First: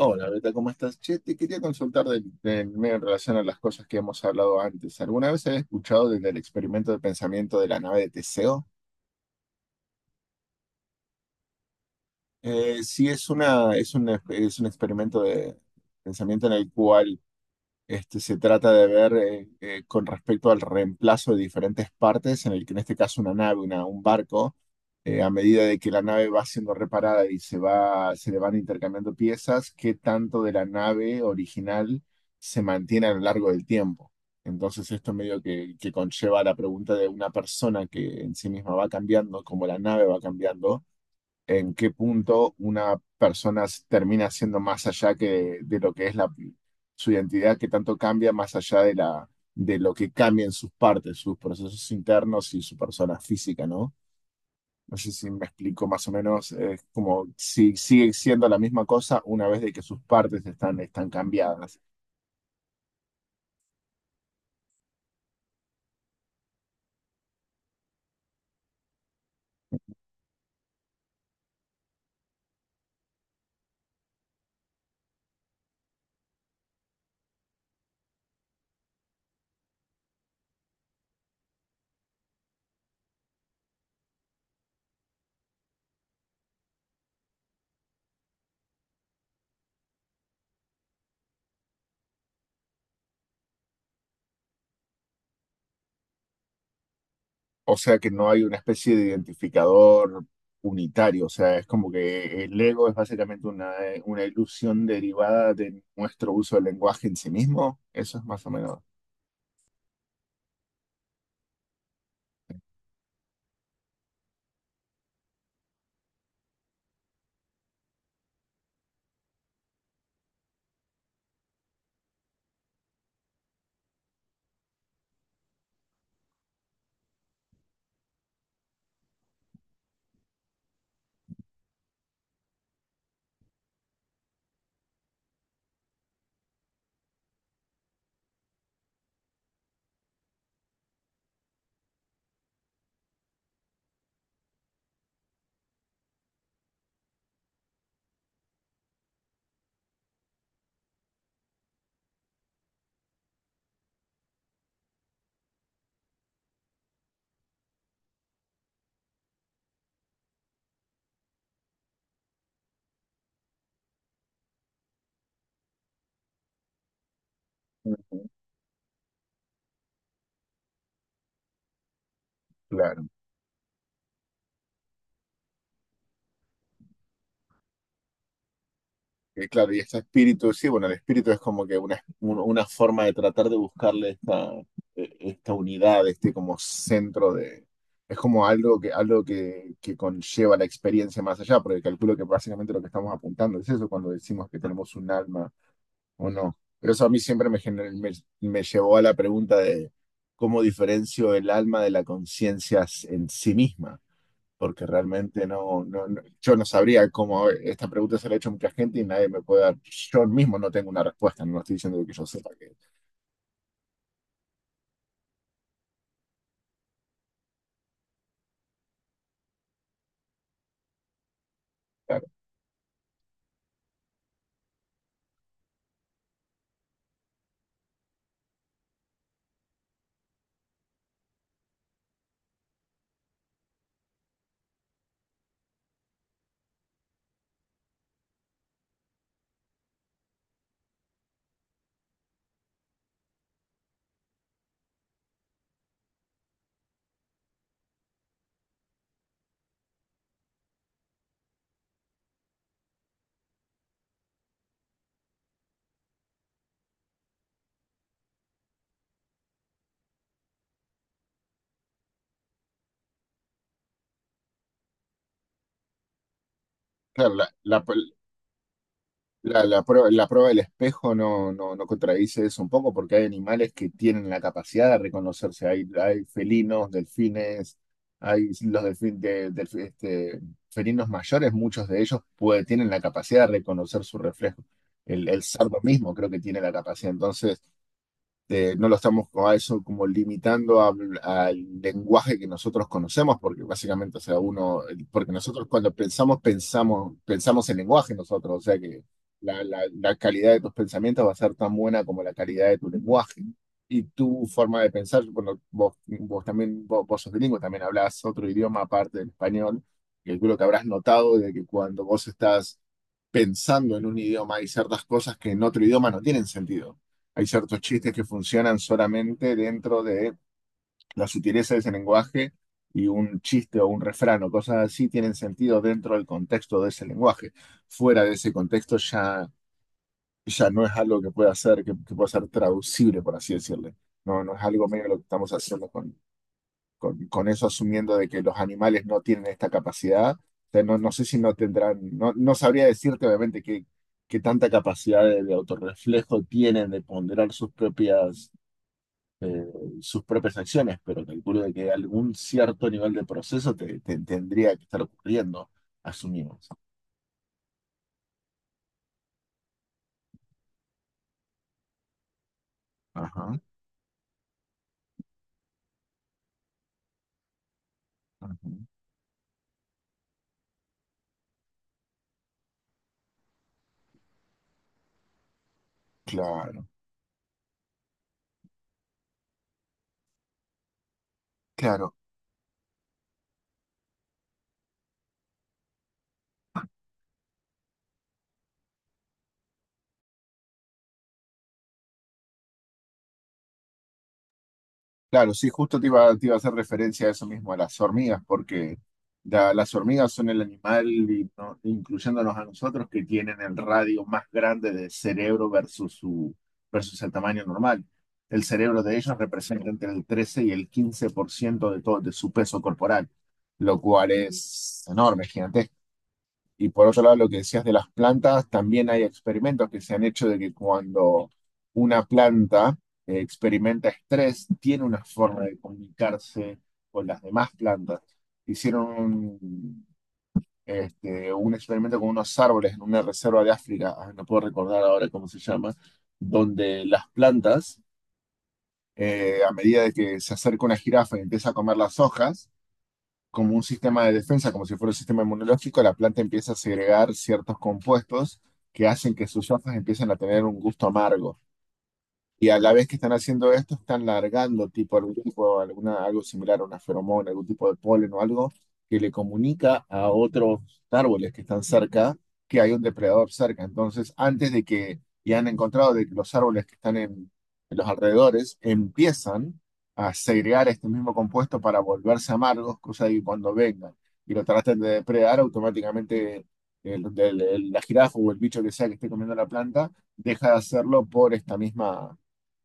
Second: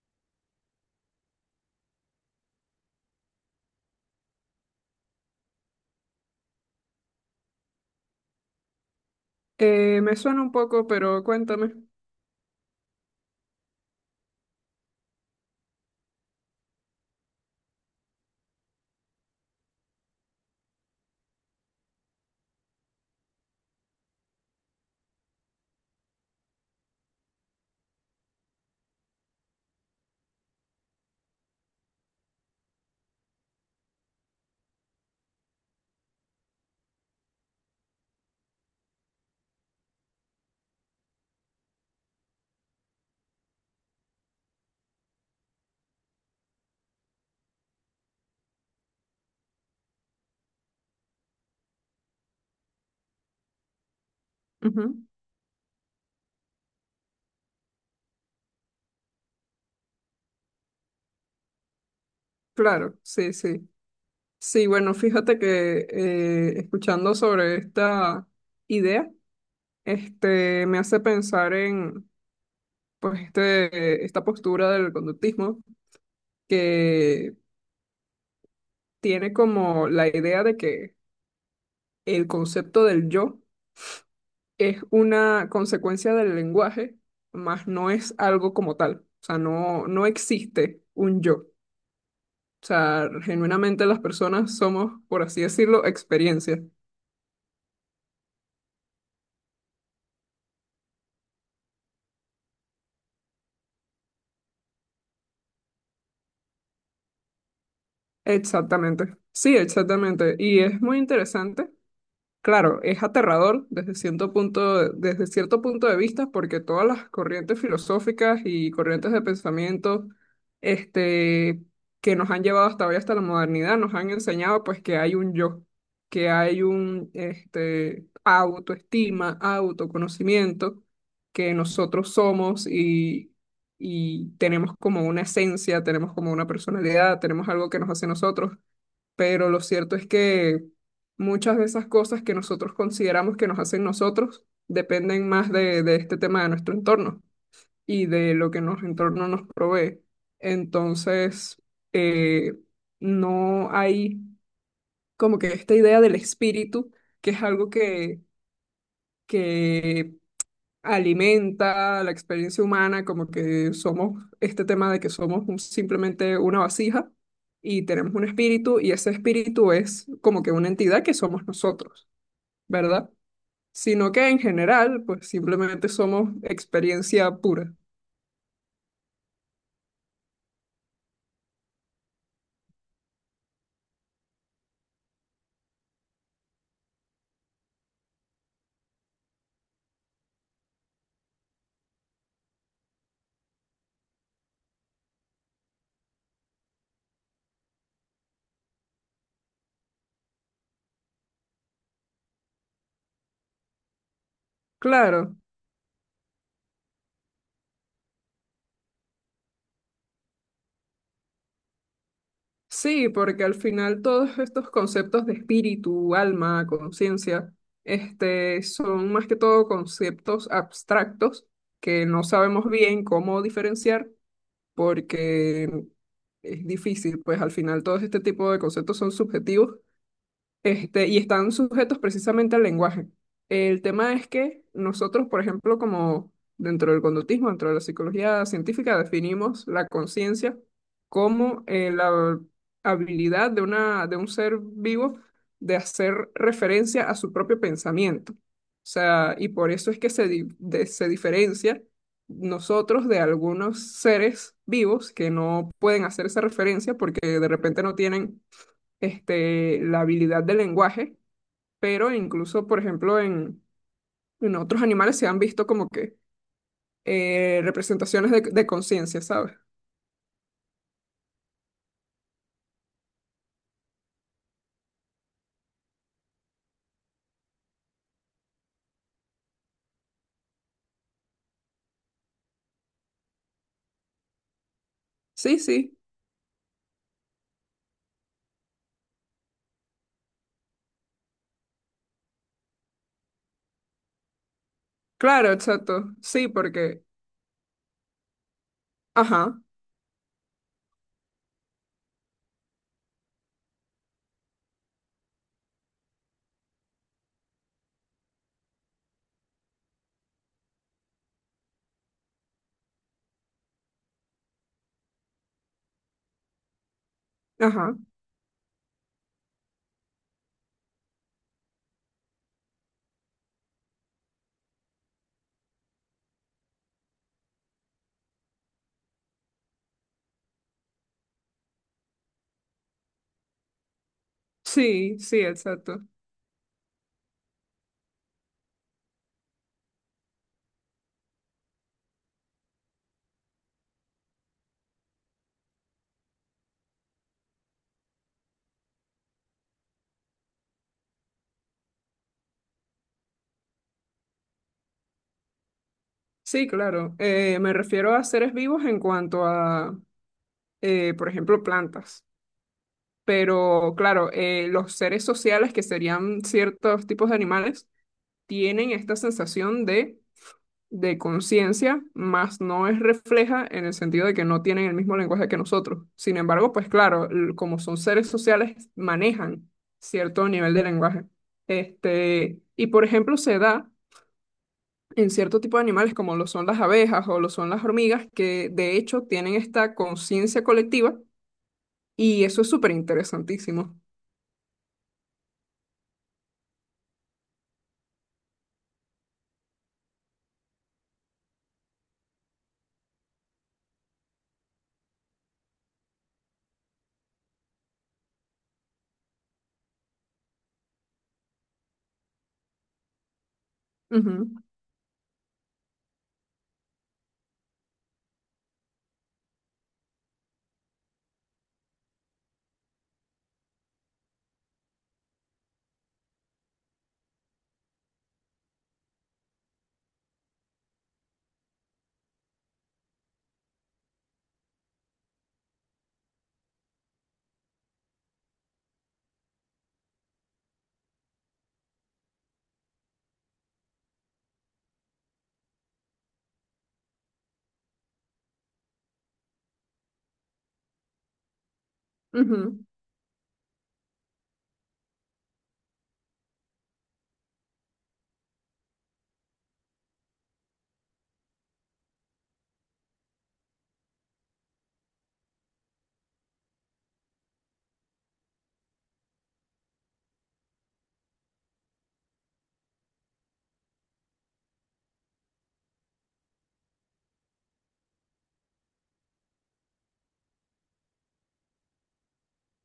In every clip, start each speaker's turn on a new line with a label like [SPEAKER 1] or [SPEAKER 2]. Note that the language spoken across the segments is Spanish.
[SPEAKER 1] Hola, Beta, ¿cómo estás? Che, te quería consultar del medio en relación a las cosas que hemos hablado antes. ¿Alguna vez has escuchado del experimento de pensamiento de la nave de Teseo?
[SPEAKER 2] Me suena un poco, pero cuéntame.
[SPEAKER 1] Sí, es un experimento de pensamiento en el cual se trata de ver con respecto al reemplazo de diferentes partes, en el que en este caso un barco, a medida de que la nave va siendo reparada y se le van intercambiando piezas, qué tanto de la nave original se mantiene a lo largo del tiempo. Entonces esto medio que conlleva la pregunta de una persona que en sí misma va cambiando, como la nave va cambiando, en qué punto termina siendo más allá lo que es su identidad, que tanto cambia más allá de lo que cambian sus partes, sus procesos internos y su persona física, ¿no? No
[SPEAKER 2] Ujú.
[SPEAKER 1] sé si me explico más o menos, es como si sigue siendo la misma cosa una vez de que sus partes están cambiadas.
[SPEAKER 2] Claro, sí, sí. Sí, bueno, fíjate que escuchando sobre esta idea, me hace pensar en, pues, esta postura del conductismo que tiene como la idea de que el concepto del yo es una consecuencia del lenguaje, más no es algo como tal. O sea, no existe un yo. O sea, genuinamente las personas somos, por así decirlo, experiencia.
[SPEAKER 1] O sea que no hay una especie de identificador unitario, o sea, es como que el ego es básicamente una ilusión derivada de nuestro uso del lenguaje en sí mismo, eso es más o menos.
[SPEAKER 2] Exactamente. Sí, exactamente. Y es muy interesante. Claro, es aterrador desde cierto punto de vista, porque todas las corrientes filosóficas y corrientes de pensamiento, este, que nos han llevado hasta hoy, hasta la modernidad, nos han enseñado pues que hay un yo, que hay un, autoestima, autoconocimiento, que nosotros somos y, tenemos como una esencia, tenemos como una personalidad, tenemos algo que nos hace nosotros, pero lo cierto es que muchas de esas cosas que nosotros consideramos que nos hacen nosotros dependen más de, este tema de nuestro entorno y de lo que nuestro entorno nos provee. Entonces, eh, no hay como que esta idea del espíritu, que es algo que, que alimenta la experiencia humana, como que somos este tema de que somos simplemente una vasija y tenemos un
[SPEAKER 1] Ujú.
[SPEAKER 2] espíritu y ese espíritu es como que una entidad que somos nosotros,
[SPEAKER 1] Claro.
[SPEAKER 2] ¿verdad? Sino que en general, pues simplemente somos experiencia pura.
[SPEAKER 1] Claro, y este espíritu, sí, bueno, el espíritu es como que una forma de tratar de buscarle esta unidad, este como centro de... Es como algo que conlleva la experiencia más allá, porque calculo que básicamente lo que estamos apuntando es eso cuando decimos que tenemos un alma o no. Pero eso a mí siempre me llevó a la pregunta de cómo diferencio el alma de la conciencia en sí misma, porque
[SPEAKER 2] Claro,
[SPEAKER 1] realmente yo no sabría cómo, esta pregunta se la ha hecho mucha gente y nadie me puede dar, yo mismo no tengo una respuesta, no estoy diciendo que yo sepa que,
[SPEAKER 2] sí, porque al final todos estos conceptos de espíritu, alma, conciencia, son más que todo conceptos abstractos que no
[SPEAKER 1] claro,
[SPEAKER 2] sabemos bien cómo diferenciar, porque es difícil, pues al final todo este tipo de conceptos son subjetivos, y están sujetos precisamente al lenguaje. El tema es que nosotros, por ejemplo, como dentro del conductismo, dentro de la psicología científica, definimos la conciencia como la habilidad de una, de un ser vivo de hacer referencia a su propio pensamiento. O sea, y por eso es que se diferencia nosotros de algunos seres vivos que no pueden hacer esa referencia porque de repente no tienen, la habilidad del lenguaje, pero incluso, por ejemplo, en otros animales se han visto como que
[SPEAKER 1] claro,
[SPEAKER 2] representaciones de conciencia, ¿sabes?
[SPEAKER 1] la, la prueba del espejo, no contradice eso un poco, porque hay animales que tienen la capacidad de reconocerse. Hay felinos, delfines, hay los este, felinos mayores, muchos de ellos tienen la capacidad de reconocer su reflejo. El
[SPEAKER 2] Sí,
[SPEAKER 1] cerdo
[SPEAKER 2] sí,
[SPEAKER 1] mismo creo que tiene la capacidad. Entonces, no lo estamos a eso como limitando al lenguaje que nosotros conocemos, porque básicamente, o sea, uno, porque
[SPEAKER 2] claro,
[SPEAKER 1] nosotros cuando
[SPEAKER 2] exacto. Sí, porque,
[SPEAKER 1] pensamos en lenguaje nosotros, o sea que
[SPEAKER 2] ajá,
[SPEAKER 1] la calidad de tus pensamientos va a ser tan buena como la calidad de tu lenguaje. Y tu forma de pensar, bueno, vos sos bilingüe, también hablás otro idioma aparte del español, que creo que habrás notado de que cuando vos estás pensando en un idioma hay ciertas cosas que en otro idioma no tienen sentido. Hay ciertos
[SPEAKER 2] ajá,
[SPEAKER 1] chistes que funcionan solamente dentro de la sutileza de ese lenguaje, y un chiste o un refrán o cosas así tienen sentido dentro del contexto de ese lenguaje. Fuera de ese contexto ya, ya no es algo que que pueda ser traducible, por así decirle. No, no es algo medio lo
[SPEAKER 2] sí,
[SPEAKER 1] que
[SPEAKER 2] sí,
[SPEAKER 1] estamos haciendo
[SPEAKER 2] exacto.
[SPEAKER 1] con eso, asumiendo de que los animales no tienen esta capacidad. O sea, no, no sé si no tendrán, no, no sabría decirte obviamente qué tanta capacidad de autorreflejo tienen de ponderar eh, sus propias acciones, pero calculo de que algún cierto nivel de proceso te tendría que estar ocurriendo,
[SPEAKER 2] Sí,
[SPEAKER 1] asumimos.
[SPEAKER 2] claro. Me refiero a seres vivos en cuanto a, por ejemplo, plantas.
[SPEAKER 1] Ajá,
[SPEAKER 2] Pero claro, los seres sociales, que serían ciertos tipos de animales,
[SPEAKER 1] ajá.
[SPEAKER 2] tienen esta sensación de conciencia, más no es refleja en el sentido de que no tienen el mismo lenguaje que nosotros. Sin embargo,
[SPEAKER 1] Claro,
[SPEAKER 2] pues claro, como son seres sociales, manejan cierto nivel de lenguaje.
[SPEAKER 1] claro.
[SPEAKER 2] Este, y por ejemplo, se da en cierto tipo de animales como lo son las abejas o lo son las hormigas, que de hecho tienen esta conciencia colectiva y eso es súper interesantísimo.
[SPEAKER 1] Claro, sí, justo te iba a hacer referencia a eso mismo, a las hormigas, porque las hormigas son el animal, y incluyéndonos a nosotros, que tienen el radio más grande del cerebro versus el tamaño normal. El cerebro de ellos representa entre el 13 y el 15% de todo, de su peso corporal, lo cual
[SPEAKER 2] Ujú,
[SPEAKER 1] es enorme, y por otro lado, lo que decías de las plantas, también hay experimentos que se han hecho de que cuando una planta experimenta estrés, tiene una forma de comunicarse con las demás plantas. Hicieron un experimento con unos árboles en una reserva de África, ah, no puedo recordar ahora cómo se llama, donde las plantas, a medida de que se acerca una jirafa y empieza a comer las hojas, como un sistema de defensa, como si fuera un sistema inmunológico, la planta empieza a segregar ciertos compuestos que hacen que sus hojas empiecen a tener un gusto amargo. Y a
[SPEAKER 2] ujú,
[SPEAKER 1] la vez que están haciendo esto, están largando tipo algún tipo, alguna, algo similar a una feromona, algún tipo de polen o algo que le comunica a otros árboles que están cerca, que hay un depredador cerca. Entonces, y han encontrado de que los árboles que están en los alrededores empiezan a segregar este mismo compuesto para volverse amargos, cosa de que cuando vengan y lo traten de depredar, automáticamente la jirafa o el bicho que sea que esté comiendo la planta deja de hacerlo por esta misma,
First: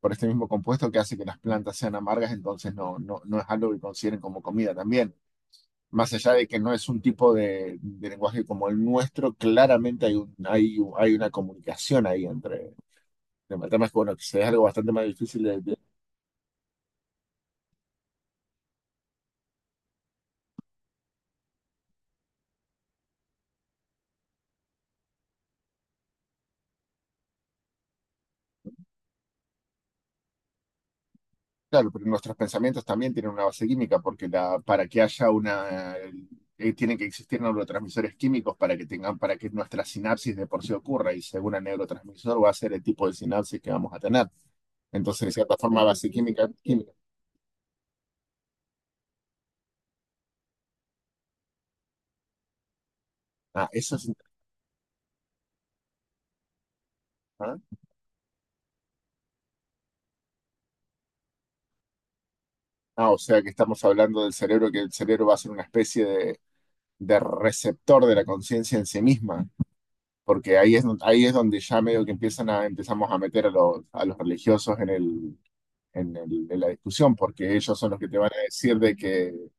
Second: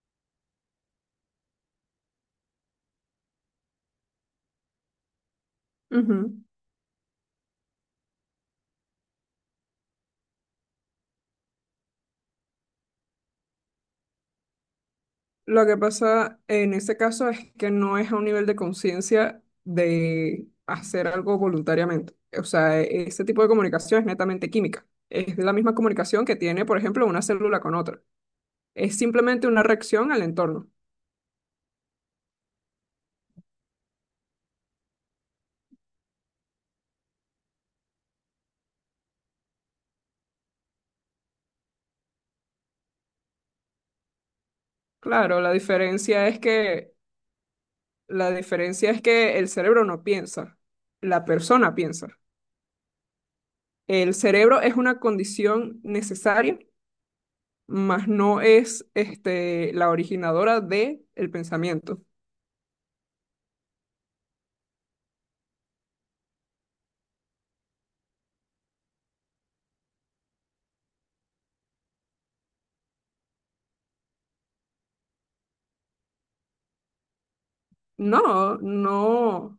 [SPEAKER 1] por este mismo compuesto que hace que las plantas sean amargas, entonces no es algo que consideren como comida también. Más allá
[SPEAKER 2] ujú.
[SPEAKER 1] de que no es un tipo de lenguaje como el nuestro, claramente hay, hay una comunicación ahí entre... El tema es que, bueno, que sea algo bastante más difícil
[SPEAKER 2] Lo que
[SPEAKER 1] de-
[SPEAKER 2] pasa en ese caso es que no es a un nivel de conciencia de hacer algo voluntariamente. O sea, ese tipo de comunicación es netamente química. Es la misma comunicación que tiene, por ejemplo, una célula con otra. Es simplemente una reacción al entorno.
[SPEAKER 1] claro, pero nuestros pensamientos también tienen una base química, porque para que haya una... tienen que existir neurotransmisores químicos para que tengan, para que nuestra sinapsis de por sí ocurra, y según el neurotransmisor va a ser el tipo de sinapsis que vamos a tener. Entonces, de
[SPEAKER 2] Claro,
[SPEAKER 1] cierta forma, base química.
[SPEAKER 2] la diferencia es que el cerebro no piensa, la persona piensa.
[SPEAKER 1] Ah, eso es...
[SPEAKER 2] El cerebro es una condición necesaria,
[SPEAKER 1] Ah.
[SPEAKER 2] mas no es la originadora del pensamiento.
[SPEAKER 1] Ah, o sea que estamos hablando del cerebro, que el cerebro va a ser una especie de receptor de la conciencia en sí misma, porque ahí ahí es donde ya medio que empezamos a meter a a los religiosos en en la discusión, porque ellos son los que te van a
[SPEAKER 2] No,
[SPEAKER 1] decir de que,
[SPEAKER 2] no.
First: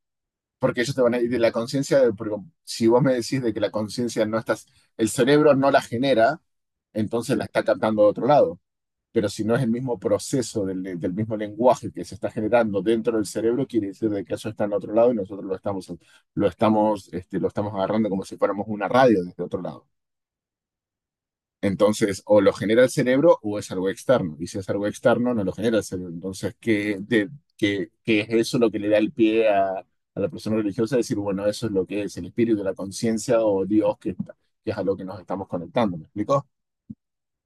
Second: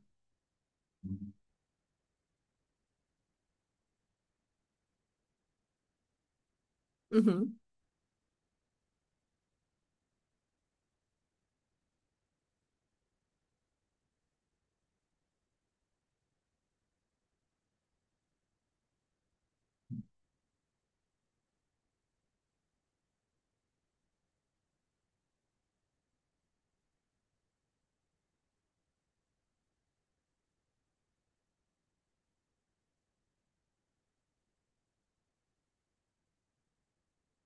[SPEAKER 1] porque ellos te van a decir de la conciencia, de- porque si vos me decís de que la conciencia no estás, el cerebro no la genera, entonces la
[SPEAKER 2] Ujú.
[SPEAKER 1] está captando de otro lado. Pero si no es el mismo proceso del mismo lenguaje que se está generando dentro del cerebro, quiere decir de que eso está en otro lado y nosotros lo estamos, lo estamos agarrando como si fuéramos una radio desde otro lado. Entonces, o lo genera el cerebro o es algo externo. Y si es algo externo, no lo genera el cerebro. Entonces, ¿qué, qué es eso lo que le da el pie a la persona religiosa? Decir, bueno, eso es lo que es el espíritu, la conciencia o Dios, que es a lo que nos estamos conectando. ¿Me explico?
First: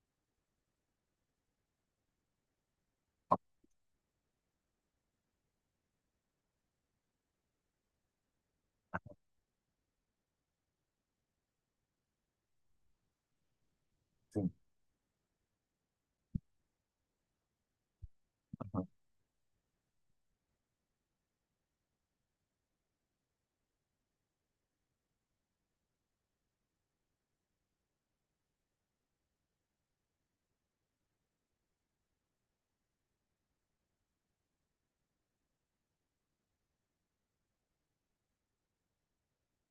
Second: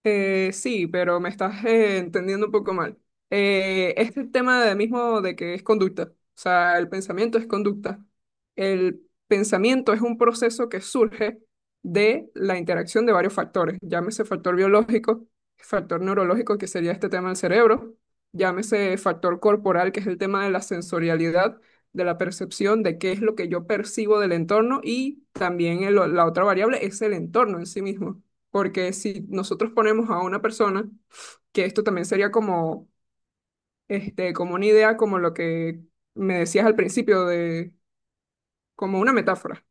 [SPEAKER 2] Sí, pero me estás entendiendo un poco mal. Este tema de mismo de que es conducta, o sea, el pensamiento es conducta. El pensamiento es un proceso que surge de la interacción de varios factores, llámese
[SPEAKER 1] Sí.
[SPEAKER 2] factor biológico, factor neurológico, que sería este tema del cerebro,
[SPEAKER 1] Ajá.
[SPEAKER 2] llámese factor corporal, que es el tema de la sensorialidad, de la percepción de qué es lo que yo percibo del entorno y también la otra variable es el entorno en sí mismo, porque si nosotros ponemos a una persona, que esto también sería como, como una idea, como lo que me decías al principio, de, como una metáfora,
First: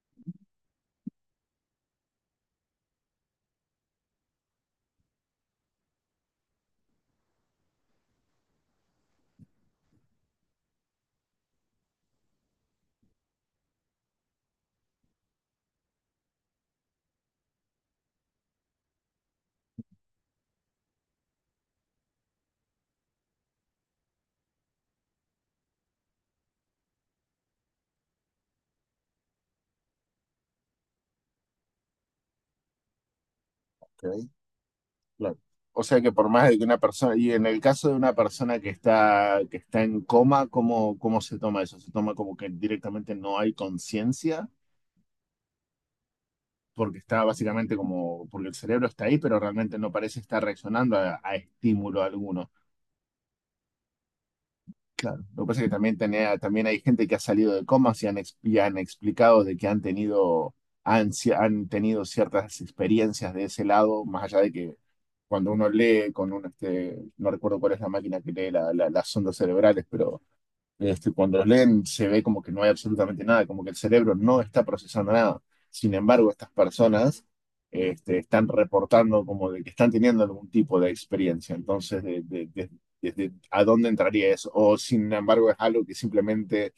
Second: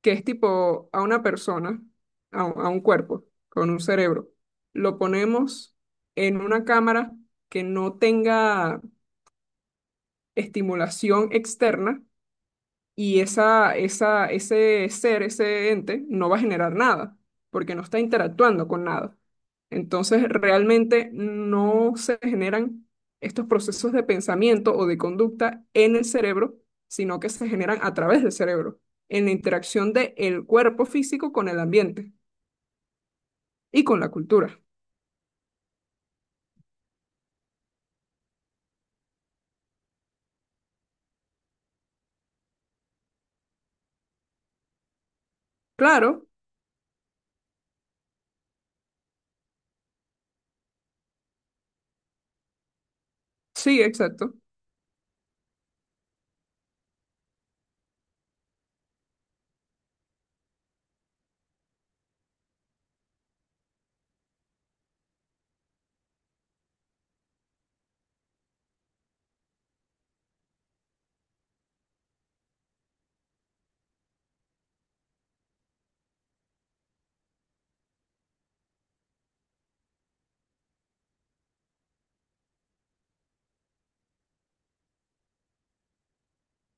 [SPEAKER 2] que es tipo a una persona, a un cuerpo, con un cerebro, lo ponemos en una cámara que no tenga estimulación externa y ese ser, ese ente, no va a generar nada, porque no está interactuando con nada. Entonces, realmente no se generan estos procesos de pensamiento o de conducta en el cerebro, sino que se generan a través del cerebro, en la interacción del cuerpo físico con el ambiente y con la
[SPEAKER 1] Okay.
[SPEAKER 2] cultura.
[SPEAKER 1] Claro. O sea que por más de que una persona, y en el caso de una persona que que está en coma, ¿cómo se toma eso? ¿Se toma como que directamente no hay conciencia?
[SPEAKER 2] Claro,
[SPEAKER 1] Porque está básicamente como, porque el cerebro está ahí, pero realmente no parece estar reaccionando a estímulo alguno.
[SPEAKER 2] sí, exacto.
[SPEAKER 1] Claro, lo que pasa es que también, también hay gente que ha salido de comas y y han explicado de que han tenido, ansia han tenido ciertas experiencias de ese lado, más allá de que cuando uno lee con un no recuerdo cuál es la máquina que lee las ondas cerebrales, cuando los leen se ve como que no hay absolutamente nada, como que el cerebro no está procesando nada. Sin embargo, estas personas están reportando como de que están teniendo algún tipo de experiencia. Entonces, desde a dónde entraría eso. O sin embargo, es algo que simplemente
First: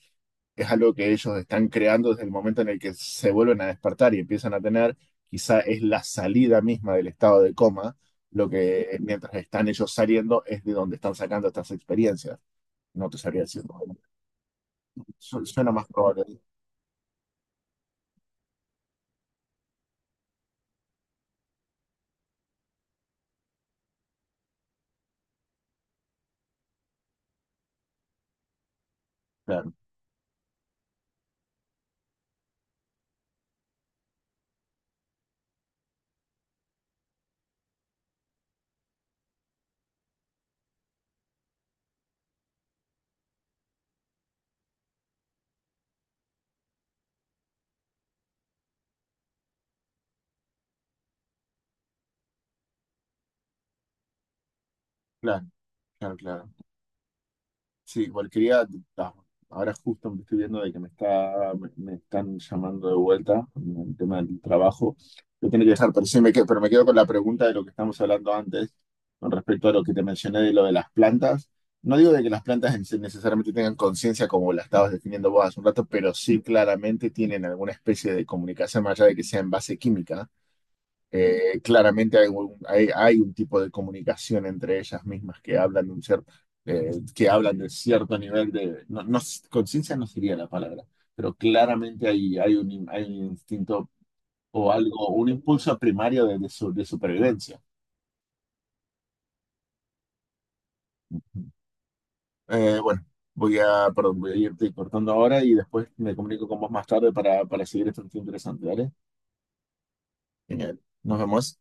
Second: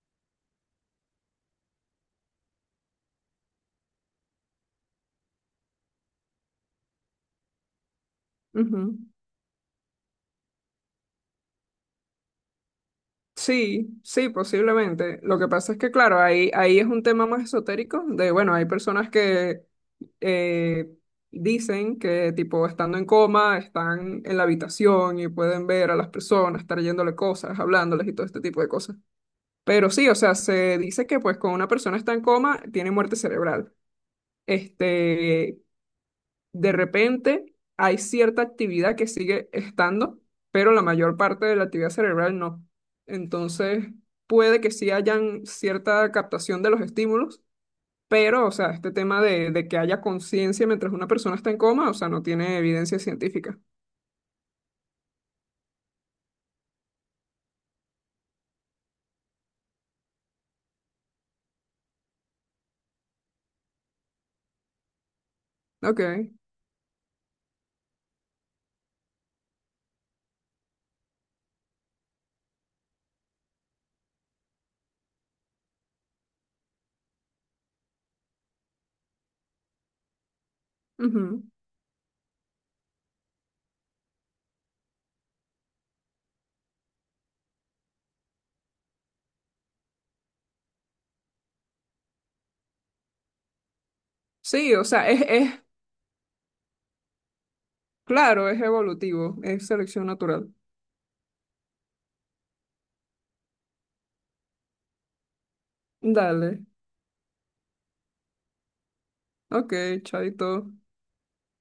[SPEAKER 1] es algo que ellos están creando desde el momento en el que se vuelven a despertar y empiezan a tener, quizá es la salida misma del estado de coma. Lo que
[SPEAKER 2] Ujú.
[SPEAKER 1] mientras están ellos saliendo es de donde están sacando estas experiencias. No te sabría decir.
[SPEAKER 2] Sí, sí, posiblemente. Lo que
[SPEAKER 1] Suena
[SPEAKER 2] pasa es
[SPEAKER 1] más
[SPEAKER 2] que, claro,
[SPEAKER 1] probable,
[SPEAKER 2] ahí es un tema más esotérico de, bueno, hay personas que eh, dicen que, tipo, estando en coma, están en la habitación y pueden ver a las personas, estar yéndole cosas, hablándoles y todo este tipo de cosas.
[SPEAKER 1] claro,
[SPEAKER 2] Pero sí, o sea, se dice que, pues, cuando una persona está en coma, tiene muerte cerebral. Este, de repente hay cierta actividad que sigue estando, pero la mayor parte de la actividad cerebral no. Entonces, puede que sí hayan cierta captación de los estímulos, pero, o sea, este tema de que haya conciencia mientras una persona está en coma, o sea, no tiene evidencia científica.
[SPEAKER 1] claro, claro, claro. Sí, cualquiera, ah, ahora justo me estoy viendo de que me están llamando de vuelta en el tema del trabajo. Yo tengo que dejar, pero sí
[SPEAKER 2] Ok.
[SPEAKER 1] me quedo, pero me quedo con la pregunta de lo que estamos hablando antes, con respecto a lo que te mencioné de lo de las plantas. No digo de que las plantas sí necesariamente tengan conciencia como la estabas definiendo vos hace un rato, pero sí claramente tienen alguna especie de comunicación más allá de que sea en base química.
[SPEAKER 2] Ujú.
[SPEAKER 1] Claramente hay un tipo de comunicación entre ellas mismas que hablan de un que hablan de cierto nivel de, no, no, conciencia no sería la palabra, pero claramente hay un, hay un instinto o
[SPEAKER 2] Sí, o sea,
[SPEAKER 1] algo, un
[SPEAKER 2] es,
[SPEAKER 1] impulso primario de supervivencia.
[SPEAKER 2] claro, es evolutivo, es selección natural.
[SPEAKER 1] Bueno, perdón, voy a irte cortando ahora y después me comunico
[SPEAKER 2] Dale.
[SPEAKER 1] con vos más tarde para seguir este tema interesante, ¿vale?
[SPEAKER 2] Ok, chaito.
[SPEAKER 1] Genial. Nos vemos.